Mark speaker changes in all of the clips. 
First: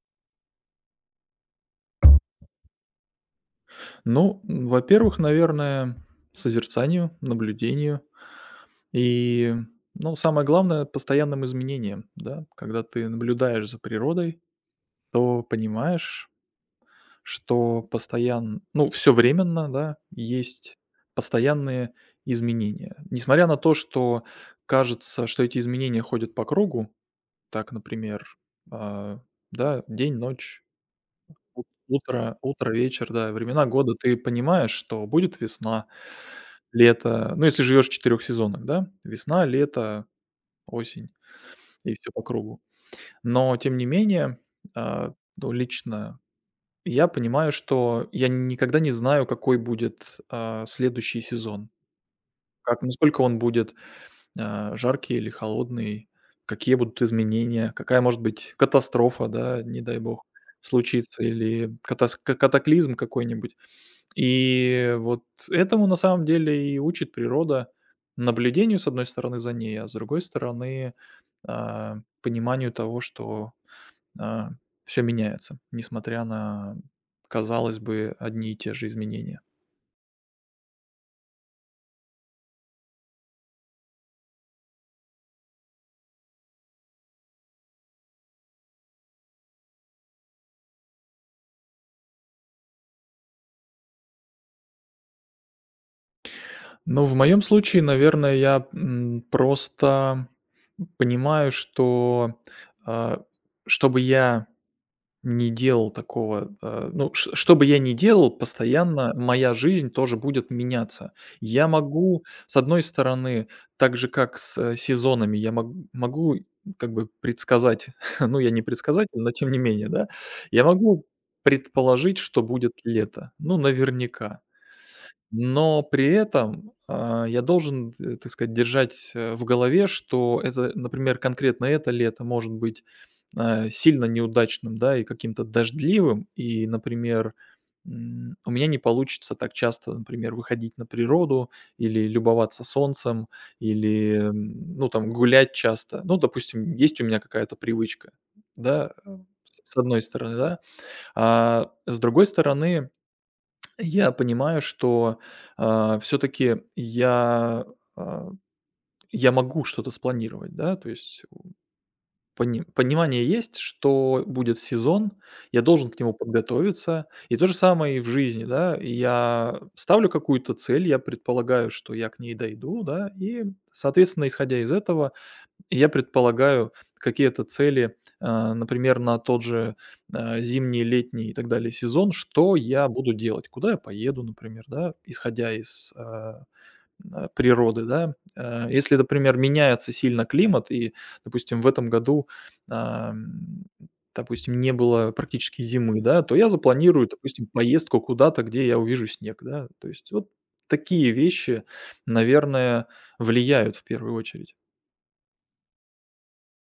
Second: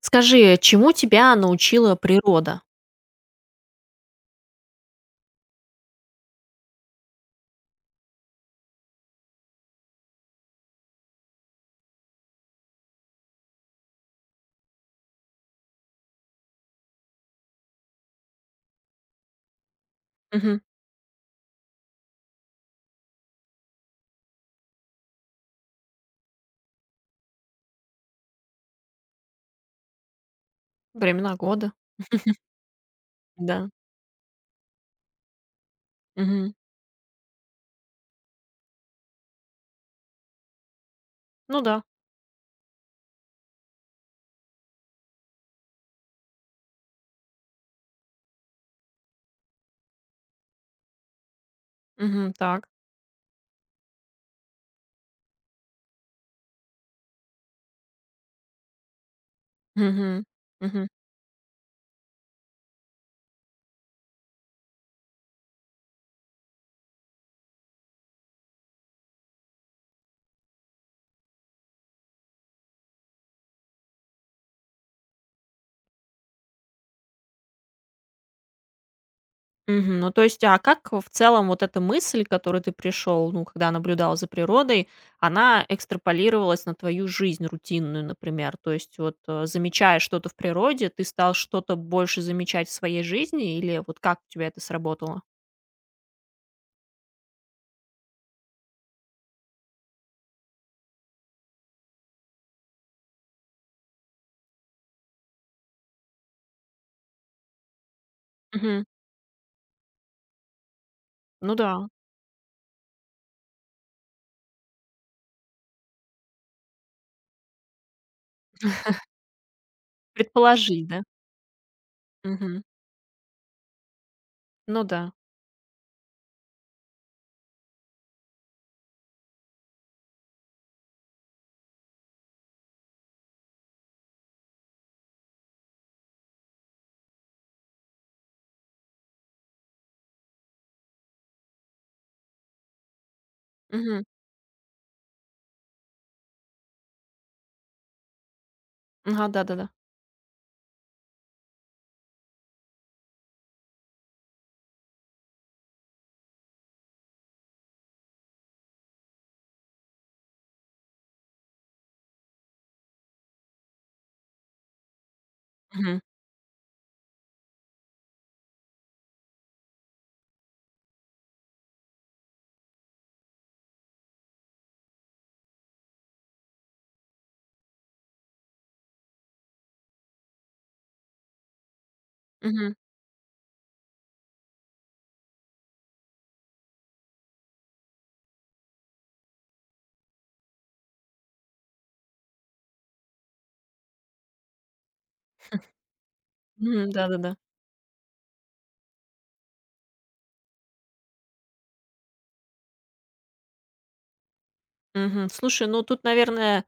Speaker 1: Скажи, чему тебя научила природа?
Speaker 2: Ну, во-первых, наверное, созерцанию, наблюдению и, ну, самое главное, постоянным изменениям, да. Когда ты наблюдаешь за природой, то понимаешь, что постоянно, ну, все временно, да,
Speaker 1: Мгм.
Speaker 2: есть постоянные изменения. Несмотря на то, что кажется, что эти изменения ходят по кругу, так, например, а, да, день, ночь,
Speaker 1: Времена
Speaker 2: у
Speaker 1: года,
Speaker 2: утро утро, вечер, да, времена
Speaker 1: да.
Speaker 2: года. Ты понимаешь, что будет весна,
Speaker 1: Мгм.
Speaker 2: лето. Ну, если живешь в 4 сезонах, да? Весна, лето, осень
Speaker 1: Ну да.
Speaker 2: и все по кругу. Но тем не менее, ну, лично я понимаю, что я никогда не знаю, какой будет, следующий сезон.
Speaker 1: Мгм. Так.
Speaker 2: Как насколько он будет, жаркий или холодный, какие будут изменения, какая может быть катастрофа, да, не дай
Speaker 1: Мгм.
Speaker 2: бог,
Speaker 1: Мгм.
Speaker 2: случится или катас ка катаклизм какой-нибудь. И вот этому на самом деле и учит природа наблюдению, с одной стороны, за ней, а с другой стороны, пониманию того, что все меняется, несмотря на, казалось бы, одни и те же изменения.
Speaker 1: Мгм. Ну, то есть, как в целом вот эта мысль, к которой ты пришел, ну, когда наблюдал за природой, она экстраполировалась на твою жизнь рутинную, например? То есть, замечая что-то в природе, ты стал что-то больше замечать в своей жизни, или вот как у тебя это сработало?
Speaker 2: Но в моем случае, наверное, я просто понимаю, что а, чтобы я не делал такого, ну, ш что бы я ни делал,
Speaker 1: Мгм.
Speaker 2: постоянно моя жизнь тоже будет меняться.
Speaker 1: Ну
Speaker 2: Я
Speaker 1: да.
Speaker 2: могу, с одной стороны, так же, как с, сезонами, я могу как бы предсказать, ну, я не предсказатель, но тем не менее, да, я
Speaker 1: Предположить, да?
Speaker 2: могу предположить, что
Speaker 1: Мгм.
Speaker 2: будет лето, ну, наверняка.
Speaker 1: Ну да.
Speaker 2: Но при этом, я должен, так сказать, держать, в голове, что это, например, конкретно это лето может быть, сильно неудачным, да, и каким-то дождливым. И, например, у меня не получится так часто, например, выходить на природу или любоваться солнцем,
Speaker 1: Мгм.
Speaker 2: или, ну, там, гулять часто. Ну, допустим, есть у меня какая-то привычка, да,
Speaker 1: Ага,
Speaker 2: с
Speaker 1: да-да-да.
Speaker 2: с одной стороны, да. А с другой стороны я понимаю, что, все таки а, я могу что-то спланировать, да, то есть понимание есть, что будет сезон, я должен к
Speaker 1: Мгм.
Speaker 2: нему подготовиться. И то же самое и в жизни, да. Я ставлю какую-то цель, я предполагаю, что я к ней дойду, да, и, соответственно, исходя из этого, и я предполагаю какие-то цели, например, на тот же, зимний, летний и так далее сезон, что
Speaker 1: Мгм.
Speaker 2: я буду делать, куда я поеду, например, да, исходя из, природы, да. Если, например, меняется сильно климат и, допустим, в этом году, ам, допустим, не было практически зимы, да, то я
Speaker 1: Мгм.
Speaker 2: запланирую,
Speaker 1: Да-да-да.
Speaker 2: допустим, поездку куда-то, где я увижу снег, да. То есть вот такие вещи, наверное, влияют в первую очередь.
Speaker 1: Мгм. Слушай, ну тут, наверное,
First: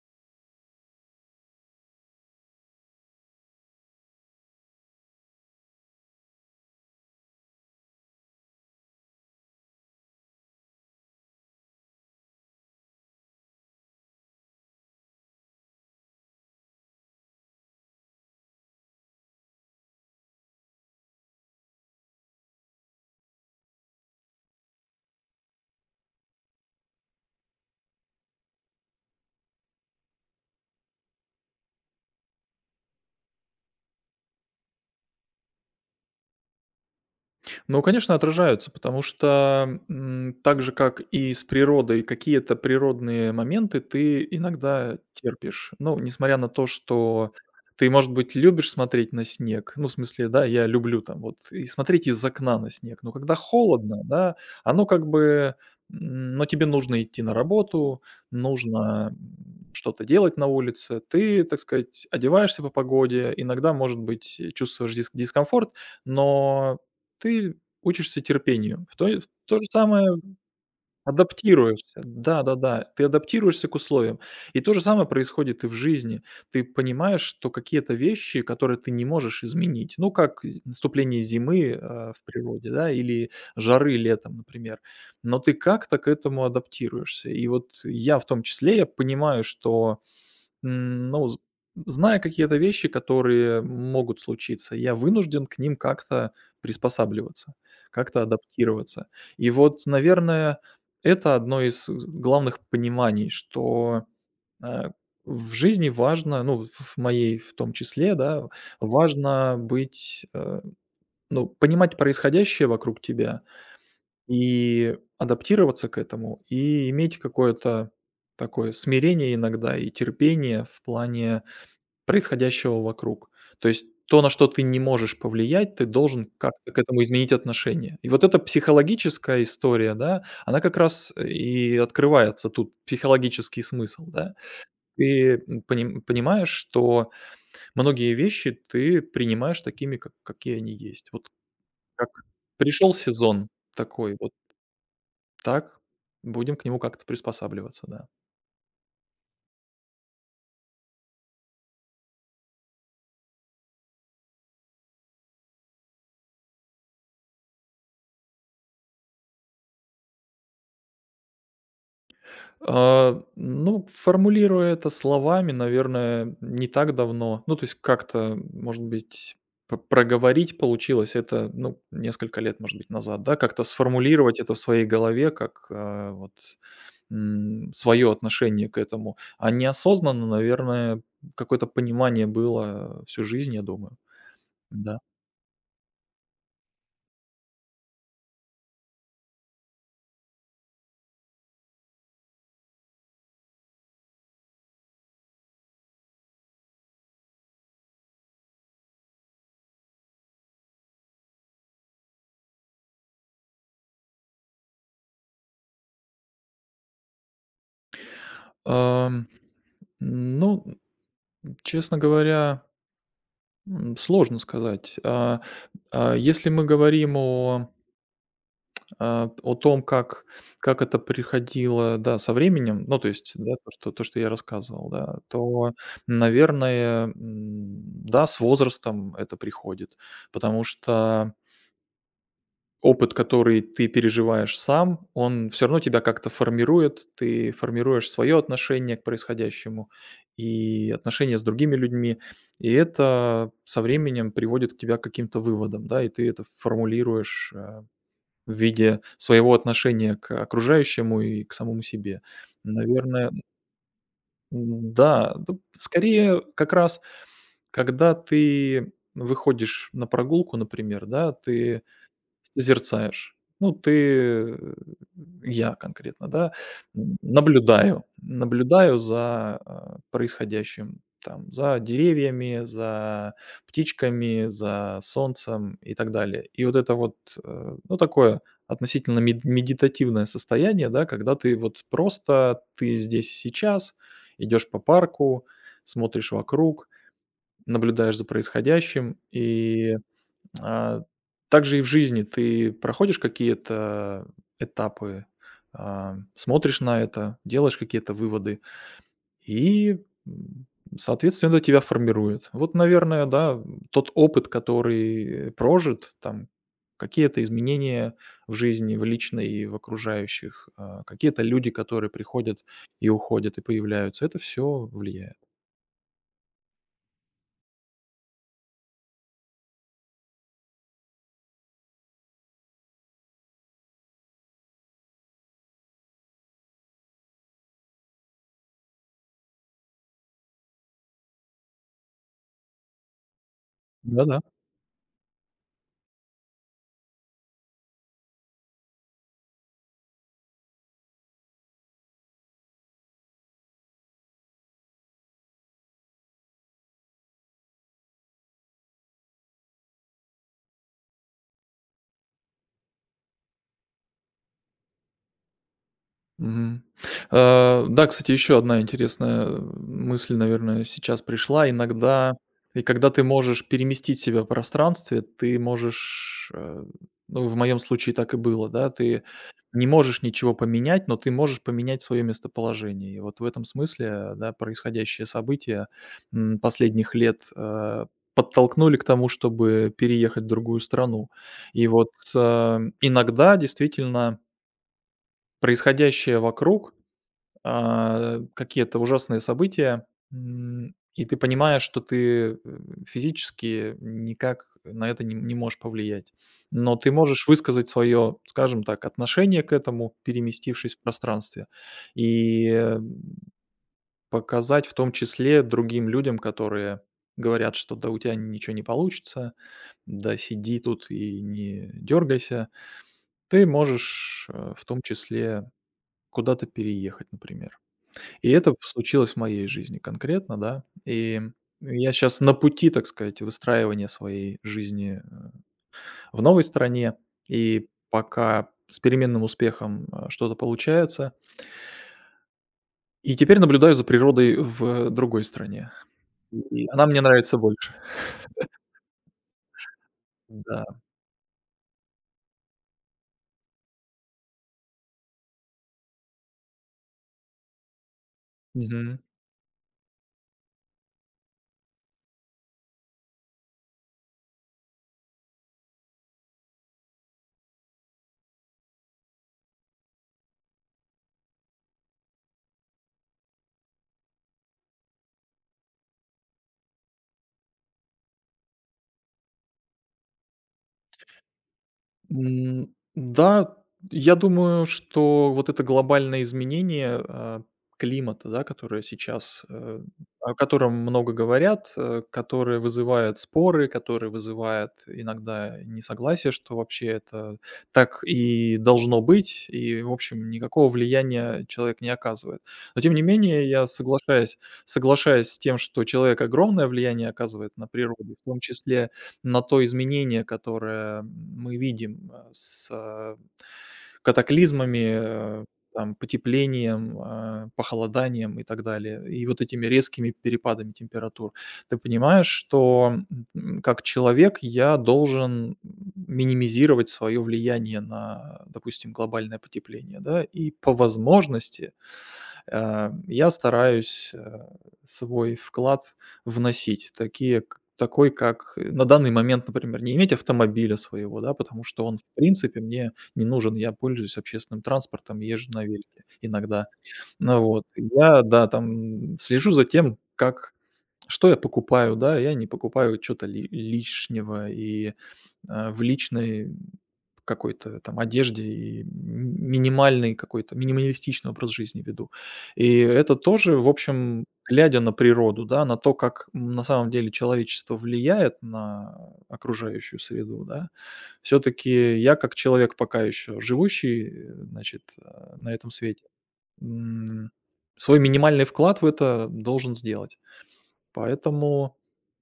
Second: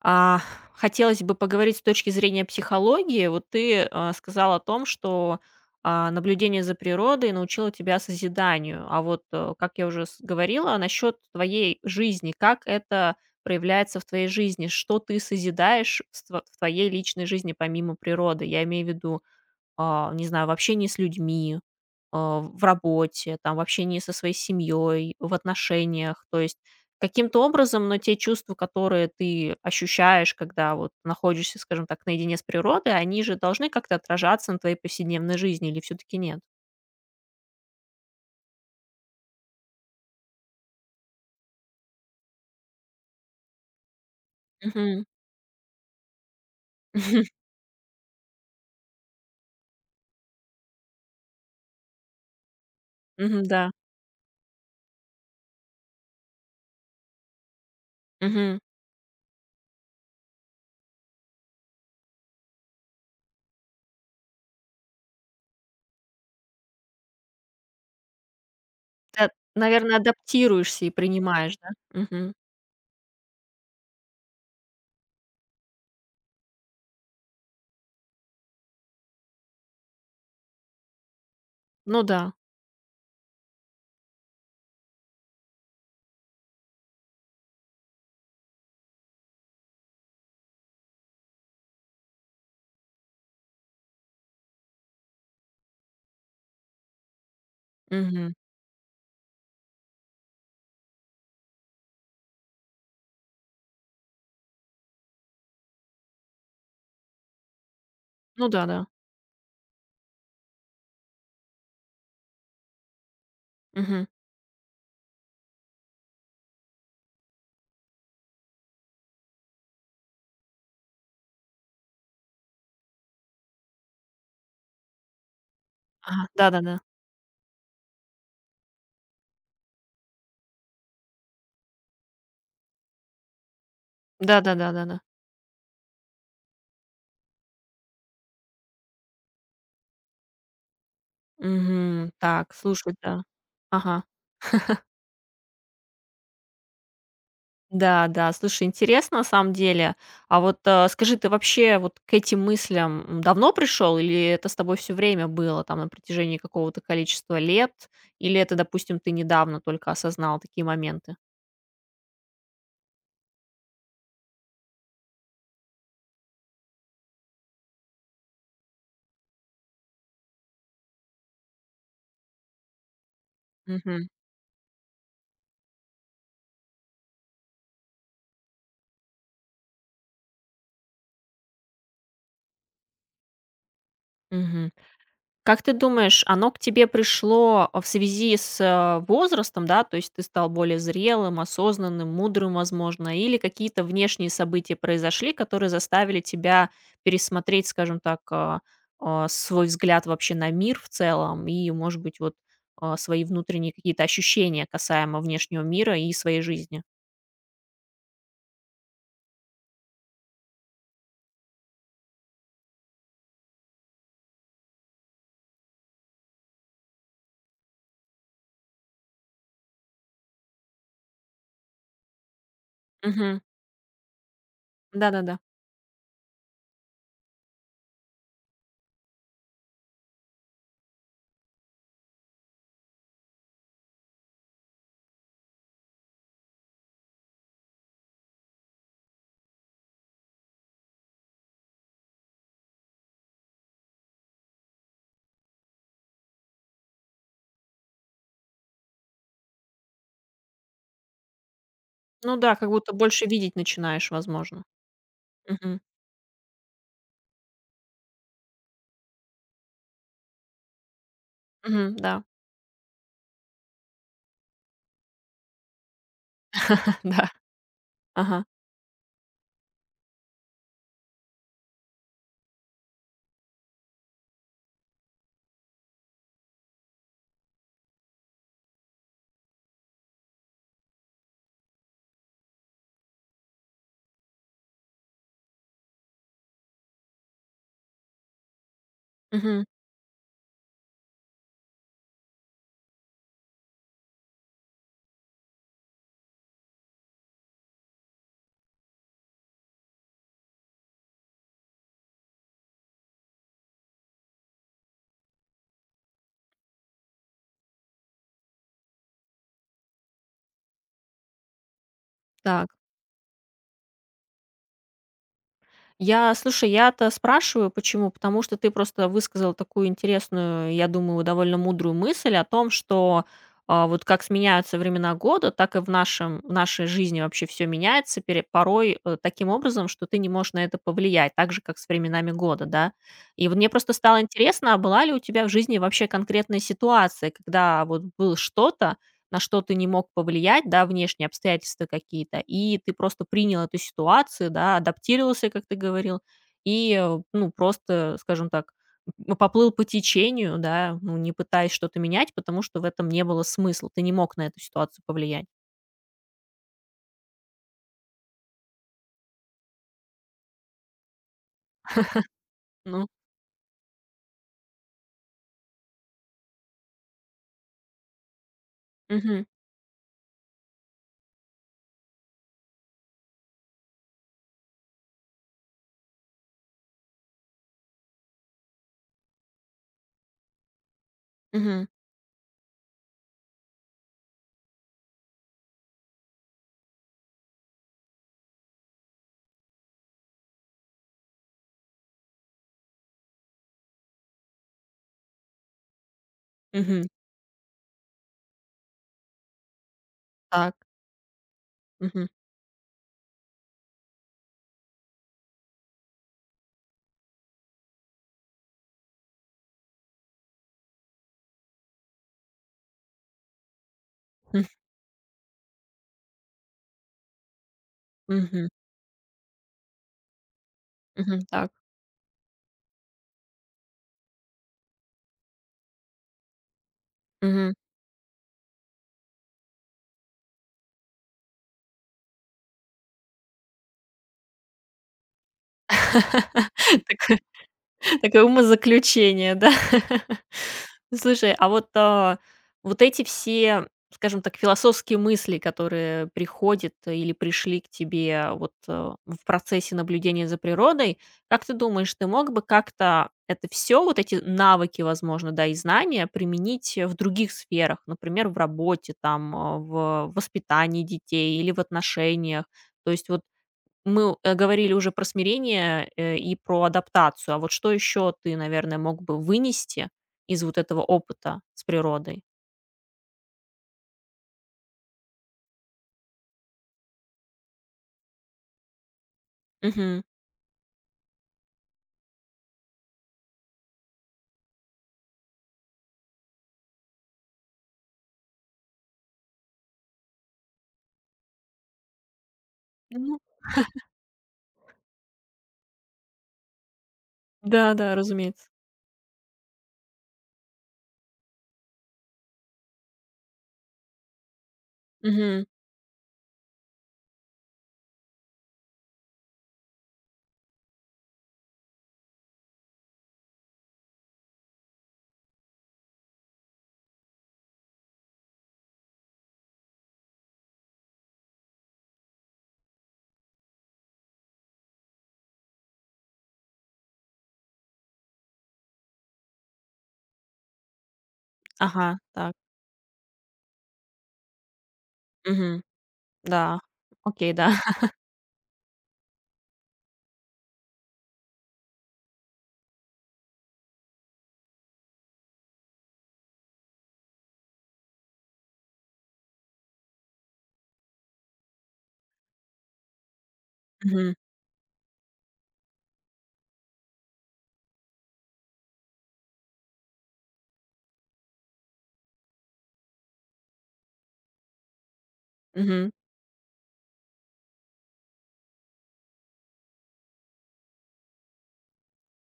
Speaker 1: А, хотелось бы поговорить с точки зрения психологии. Вот ты, сказал о том, что, наблюдение за природой научило тебя созиданию. А вот, как я уже с говорила, насчет твоей жизни, как это проявляется в твоей жизни? Что ты созидаешь в ст в твоей личной жизни помимо природы? Я имею в виду не знаю, в общении с людьми, в работе, там, в общении со своей семьей, в отношениях. То есть каким-то образом, но те чувства, которые ты ощущаешь, когда вот находишься, скажем так, наедине с природой, они же должны как-то отражаться на твоей повседневной жизни или все-таки нет?
Speaker 2: Ну, конечно, отражаются, потому что, так же, как и с природой, какие-то природные моменты ты иногда
Speaker 1: Мгм.
Speaker 2: терпишь. Ну, несмотря на то, что ты, может быть, любишь смотреть на снег, ну, в смысле, да, я люблю там вот и смотреть из окна на снег, но когда
Speaker 1: Мгм, да.
Speaker 2: холодно, да, оно как бы, но тебе нужно идти на работу,
Speaker 1: Мгм.
Speaker 2: нужно, что-то делать на улице, ты, так сказать, одеваешься по погоде, иногда, может быть, чувствуешь дискомфорт, но ты учишься терпению. В то в
Speaker 1: Ты,
Speaker 2: то же
Speaker 1: наверное,
Speaker 2: самое
Speaker 1: адаптируешься и принимаешь, да?
Speaker 2: адаптируешься.
Speaker 1: Мгм.
Speaker 2: Да-да-да, ты адаптируешься к условиям. И то же самое происходит и в жизни. Ты понимаешь, что какие-то вещи, которые ты не можешь изменить, ну, как з наступление зимы,
Speaker 1: Ну
Speaker 2: в
Speaker 1: да.
Speaker 2: природе, да, или жары летом, например, но ты как-то к этому адаптируешься. И вот я в том числе, я понимаю, что ну, з зная какие-то вещи, которые могут случиться, я вынужден к ним как-то приспосабливаться, как-то
Speaker 1: Мгм.
Speaker 2: адаптироваться. И вот, наверное, это одно из главных пониманий, что, э, в жизни важно, ну, в моей в том числе, да,
Speaker 1: Ну да-да.
Speaker 2: важно быть, ну, понимать происходящее вокруг тебя
Speaker 1: Мгм.
Speaker 2: и адаптироваться к этому, и иметь какое-то такое смирение иногда и терпение в плане происходящего вокруг. То есть то, на что ты не можешь повлиять, ты
Speaker 1: Ага.
Speaker 2: должен как-то к
Speaker 1: Да-да-да.
Speaker 2: этому изменить отношение. И вот эта психологическая история, да, она как раз и открывается тут, психологический смысл, да.
Speaker 1: Да-да-да-да-да.
Speaker 2: Ты, понимаешь, что многие вещи ты принимаешь такими, как какие они есть. Вот как
Speaker 1: Мгм. Так,
Speaker 2: пришел
Speaker 1: слушай, да.
Speaker 2: сезон
Speaker 1: Ага.
Speaker 2: такой, вот так будем к нему как-то приспосабливаться,
Speaker 1: Да,
Speaker 2: да.
Speaker 1: да, слушай, интересно на самом деле. А вот, скажи, ты вообще вот к этим мыслям, давно пришел или это с тобой все время было, там, на протяжении какого-то количества лет? Или это, допустим, ты недавно только осознал такие моменты?
Speaker 2: Ну, формулируя это словами, наверное, не так давно. Ну, то есть как-то, может быть, проговорить получилось это, ну, несколько лет, может быть, назад, да, как-то
Speaker 1: Мгм.
Speaker 2: сформулировать это в своей голове, как вот свое отношение к этому. А неосознанно, наверное, какое-то понимание было всю жизнь, я думаю.
Speaker 1: Мгм.
Speaker 2: Да.
Speaker 1: Как ты думаешь, оно к тебе пришло в связи с возрастом, да, то есть ты стал более зрелым, осознанным, мудрым, возможно, или какие-то внешние события произошли, которые заставили тебя пересмотреть, скажем так, свой взгляд вообще на мир в целом и, может быть, вот свои внутренние какие-то ощущения касаемо внешнего мира и своей жизни?
Speaker 2: Ам, ну, честно говоря, сложно сказать. Если мы говорим о о том, как это приходило, да, со временем, ну, то есть,
Speaker 1: Мгм.
Speaker 2: да, то, что я рассказывал, да,
Speaker 1: Да-да-да.
Speaker 2: то, наверное, да, с возрастом это приходит, потому что опыт, который ты переживаешь сам, он все равно тебя как-то формирует, ты формируешь свое отношение к происходящему и отношения с другими людьми, и это со временем приводит к каким-то выводам, да, и ты это формулируешь, в виде своего отношения к окружающему и к самому себе.
Speaker 1: Ну да, как будто больше
Speaker 2: Наверное,
Speaker 1: видеть начинаешь, возможно.
Speaker 2: да, д
Speaker 1: Мгм.
Speaker 2: скорее как раз, когда ты выходишь на прогулку, например, да, ты
Speaker 1: Мгм. Да.
Speaker 2: созерцаешь. Ну, ты, э, я конкретно, да, н
Speaker 1: Да.
Speaker 2: наблюдаю,
Speaker 1: Ага.
Speaker 2: наблюдаю за, происходящим, там, за деревьями, за птичками, за солнцем и так далее. И вот это вот, ну, такое относительно медитативное состояние, да, когда ты вот просто, ты здесь и сейчас, идешь по парку, смотришь вокруг, наблюдаешь за происходящим
Speaker 1: Мгм.
Speaker 2: и а, также и в жизни ты проходишь какие-то этапы, смотришь на это, делаешь какие-то выводы и, м, соответственно, это тебя формирует. Вот, наверное, да, тот опыт, который прожит, там какие-то изменения в жизни, в личной и в окружающих, какие-то люди, которые приходят
Speaker 1: Так.
Speaker 2: и уходят, и появляются, это все влияет.
Speaker 1: Я, слушай, я-то спрашиваю, почему? Потому что ты просто высказал такую интересную, я думаю, довольно мудрую мысль о том, что вот как сменяются времена года, так и в, нашем, в нашей жизни вообще все меняется, пере- порой таким образом, что ты не можешь на это повлиять, так же, как с временами года, да. И вот мне просто стало
Speaker 2: Да-да.
Speaker 1: интересно, а была ли у тебя в жизни вообще конкретная ситуация, когда вот было что-то, на что ты не мог повлиять, да, внешние обстоятельства какие-то, и ты просто принял эту ситуацию, да, адаптировался, как ты говорил, и, ну, просто, скажем так, поплыл по течению, да, ну, не пытаясь что-то менять, потому что в этом не было смысла, ты не мог на эту ситуацию повлиять.
Speaker 2: Мгм. Да, кстати, еще одна интересная, мысль, наверное, сейчас пришла. Иногда и
Speaker 1: Ну,
Speaker 2: когда ты можешь переместить себя в пространстве, ты можешь, ну, в моем случае так и было, да, ты
Speaker 1: мгм,
Speaker 2: не можешь ничего поменять, но ты можешь поменять свое местоположение. И вот в этом смысле, да, происходящие события, последних лет, подтолкнули к тому, чтобы переехать в другую страну. И
Speaker 1: мгм,
Speaker 2: вот, иногда действительно происходящее вокруг какие-то ужасные события, и ты понимаешь, что ты, физически никак на это не можешь повлиять. Но
Speaker 1: мгм,
Speaker 2: ты можешь высказать свое, скажем так, отношение к этому,
Speaker 1: так,
Speaker 2: переместившись в пространстве,
Speaker 1: мгм,
Speaker 2: и, показать в том числе другим людям, которые говорят, что да у тебя ничего не получится, да сиди тут и не дергайся. Ты можешь,
Speaker 1: м,
Speaker 2: в том числе куда-то переехать, например. И
Speaker 1: мгм,
Speaker 2: это случилось в моей жизни конкретно, да. И
Speaker 1: мгм, так,
Speaker 2: я сейчас на пути, так сказать, выстраивания своей жизни в новой стране,
Speaker 1: мгм.
Speaker 2: и пока с переменным успехом, что-то получается. И теперь наблюдаю за природой в другой стране. И она мне
Speaker 1: Так.
Speaker 2: нравится больше.
Speaker 1: Такое умозаключение, да.
Speaker 2: Да.
Speaker 1: Слушай, а вот, вот эти все, скажем так, философские мысли, которые приходят или пришли к тебе вот,
Speaker 2: Мгм.
Speaker 1: в процессе наблюдения за природой, как ты думаешь, ты мог бы как-то это все вот эти навыки, возможно, да, и знания применить, в других сферах? Например, в работе, там, в воспитании детей или в отношениях? То есть вот мы, говорили уже про смирение, и про адаптацию. А вот что еще ты, наверное, мог бы вынести из вот этого опыта с природой?
Speaker 2: Да, я думаю, что вот это глобальное изменение, климата, да, которое сейчас,
Speaker 1: Мгм.
Speaker 2: о котором много говорят, которое вызывает споры, которое вызывает иногда несогласие, что вообще это так и должно быть, и, в общем, никакого влияния человек не оказывает. Но тем не
Speaker 1: Ну
Speaker 2: менее, я соглашаюсь с тем, что человек огромное влияние оказывает на
Speaker 1: да-да,
Speaker 2: природу, в том
Speaker 1: разумеется.
Speaker 2: числе на то изменение, которое мы видим, с, катаклизмами,
Speaker 1: Мгм.
Speaker 2: там, потеплением, похолоданием и так далее, и вот этими резкими перепадами температур. Ты понимаешь, что, как человек я должен минимизировать свое влияние на, допустим, глобальное потепление, да, и по возможности, я стараюсь, свой вклад вносить, такие к такой, как на данный момент, например, не иметь автомобиля своего, да, потому что он,
Speaker 1: Ага,
Speaker 2: в
Speaker 1: так.
Speaker 2: принципе, мне не нужен. Я пользуюсь общественным транспортом, езжу
Speaker 1: Мгм.
Speaker 2: на велике
Speaker 1: Да.
Speaker 2: иногда.
Speaker 1: Окей,
Speaker 2: Ну
Speaker 1: да.
Speaker 2: вот. Я, да, там слежу за тем, как что я покупаю, да, я не покупаю что то лишнего и в личной какой-то там одежде и минимальный какой-то минималистичный образ жизни веду. И это тоже, в
Speaker 1: Мгм.
Speaker 2: общем, глядя на природу, да, на то, как на самом деле человечество влияет на окружающую среду, да, все-таки я как человек, пока еще живущий, значит, на этом
Speaker 1: Мгм.
Speaker 2: свете, м, свой минимальный вклад в это должен сделать. Поэтому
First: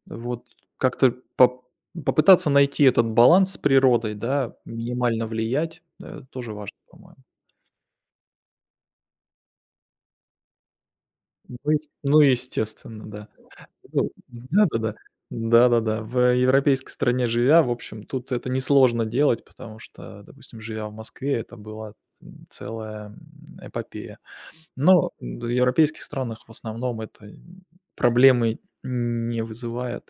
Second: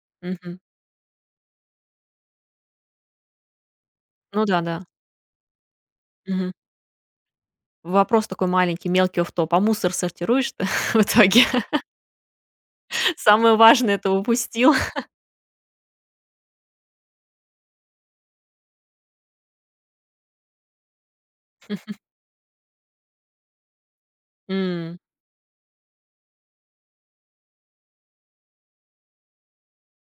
Speaker 2: вот
Speaker 1: Мгм.
Speaker 2: как-то попытаться найти этот баланс с природой,
Speaker 1: Ну
Speaker 2: да,
Speaker 1: да-да.
Speaker 2: минимально влиять, тоже
Speaker 1: Мгм.
Speaker 2: важно, по-моему.
Speaker 1: Вопрос такой маленький, мелкий офф-топ. А мусор сортируешь ты в итоге?
Speaker 2: Ну, ес ну, естественно, да.
Speaker 1: Самое важное
Speaker 2: Ну
Speaker 1: это упустил.
Speaker 2: да-да-да. Да-да-да. В европейской стране живя, в общем, тут это несложно делать, потому что, допустим, живя в Москве, это была целая, эпопея.
Speaker 1: М.
Speaker 2: Но в европейских странах в основном это проблемы не вызывает.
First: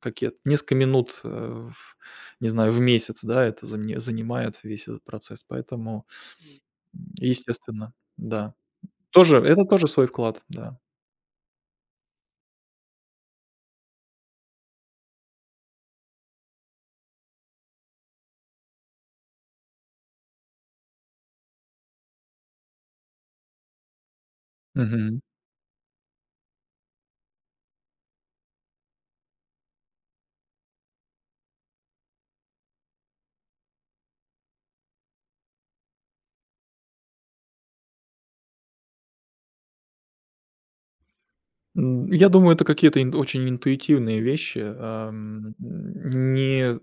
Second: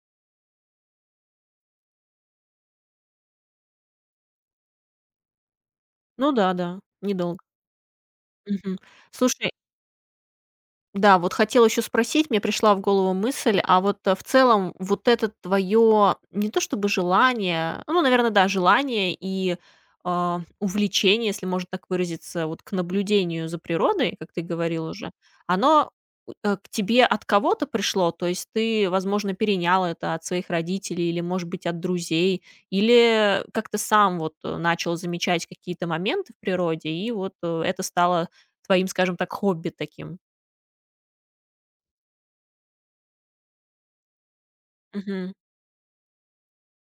Speaker 2: Как я несколько минут, в, не знаю, в месяц, да, это заме занимает весь этот процесс, поэтому,
Speaker 1: Ну да-да, недолго.
Speaker 2: естественно, да.
Speaker 1: Мгм.
Speaker 2: Тоже
Speaker 1: Слушай.
Speaker 2: это тоже свой вклад, да.
Speaker 1: Да, вот хотела еще спросить, мне пришла в голову мысль, а вот в целом вот это твое не то чтобы желание, ну, наверное, да, желание и увлечение, если можно так выразиться, вот к наблюдению за природой, как ты говорил уже,
Speaker 2: Мгм.
Speaker 1: оно к тебе от кого-то пришло, то есть ты, возможно, перенял это от своих родителей или, может быть, от друзей, или как-то сам вот начал замечать какие-то моменты в природе, и вот это стало твоим, скажем так, хобби таким.
Speaker 2: Я думаю, это какие-то ин очень интуитивные вещи,
Speaker 1: Мгм.
Speaker 2: не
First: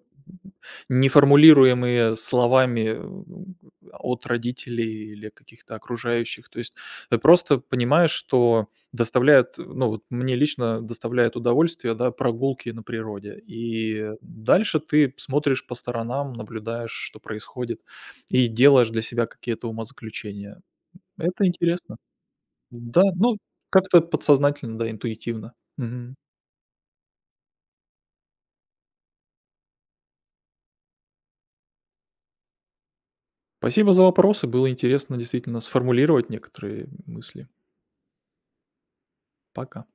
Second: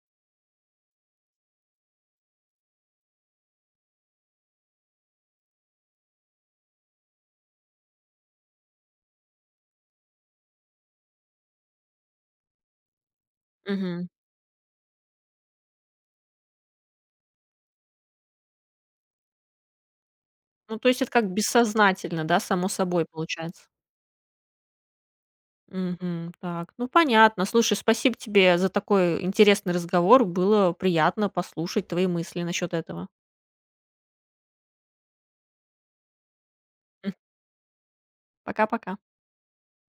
Speaker 2: не формулируемые словами, от родителей или каких-то окружающих. То есть ты просто понимаешь, что доставляет, ну, вот мне лично доставляет удовольствие, да, прогулки на природе.
Speaker 1: Мгм.
Speaker 2: И дальше ты смотришь по сторонам, наблюдаешь, что происходит, и делаешь для себя какие-то умозаключения.
Speaker 1: Ну, то есть это как
Speaker 2: Это интересно.
Speaker 1: бессознательно, да, само
Speaker 2: Да,
Speaker 1: собой
Speaker 2: ну,
Speaker 1: получается?
Speaker 2: как-то подсознательно, да, интуитивно. Мгм.
Speaker 1: Мгм. Так, ну понятно. Слушай, спасибо тебе за такой интересный разговор. Было приятно послушать твои мысли насчет этого.
Speaker 2: Спасибо за вопросы. Было интересно действительно сформулировать некоторые
Speaker 1: М,
Speaker 2: мысли.
Speaker 1: Пока-пока.
Speaker 2: Пока.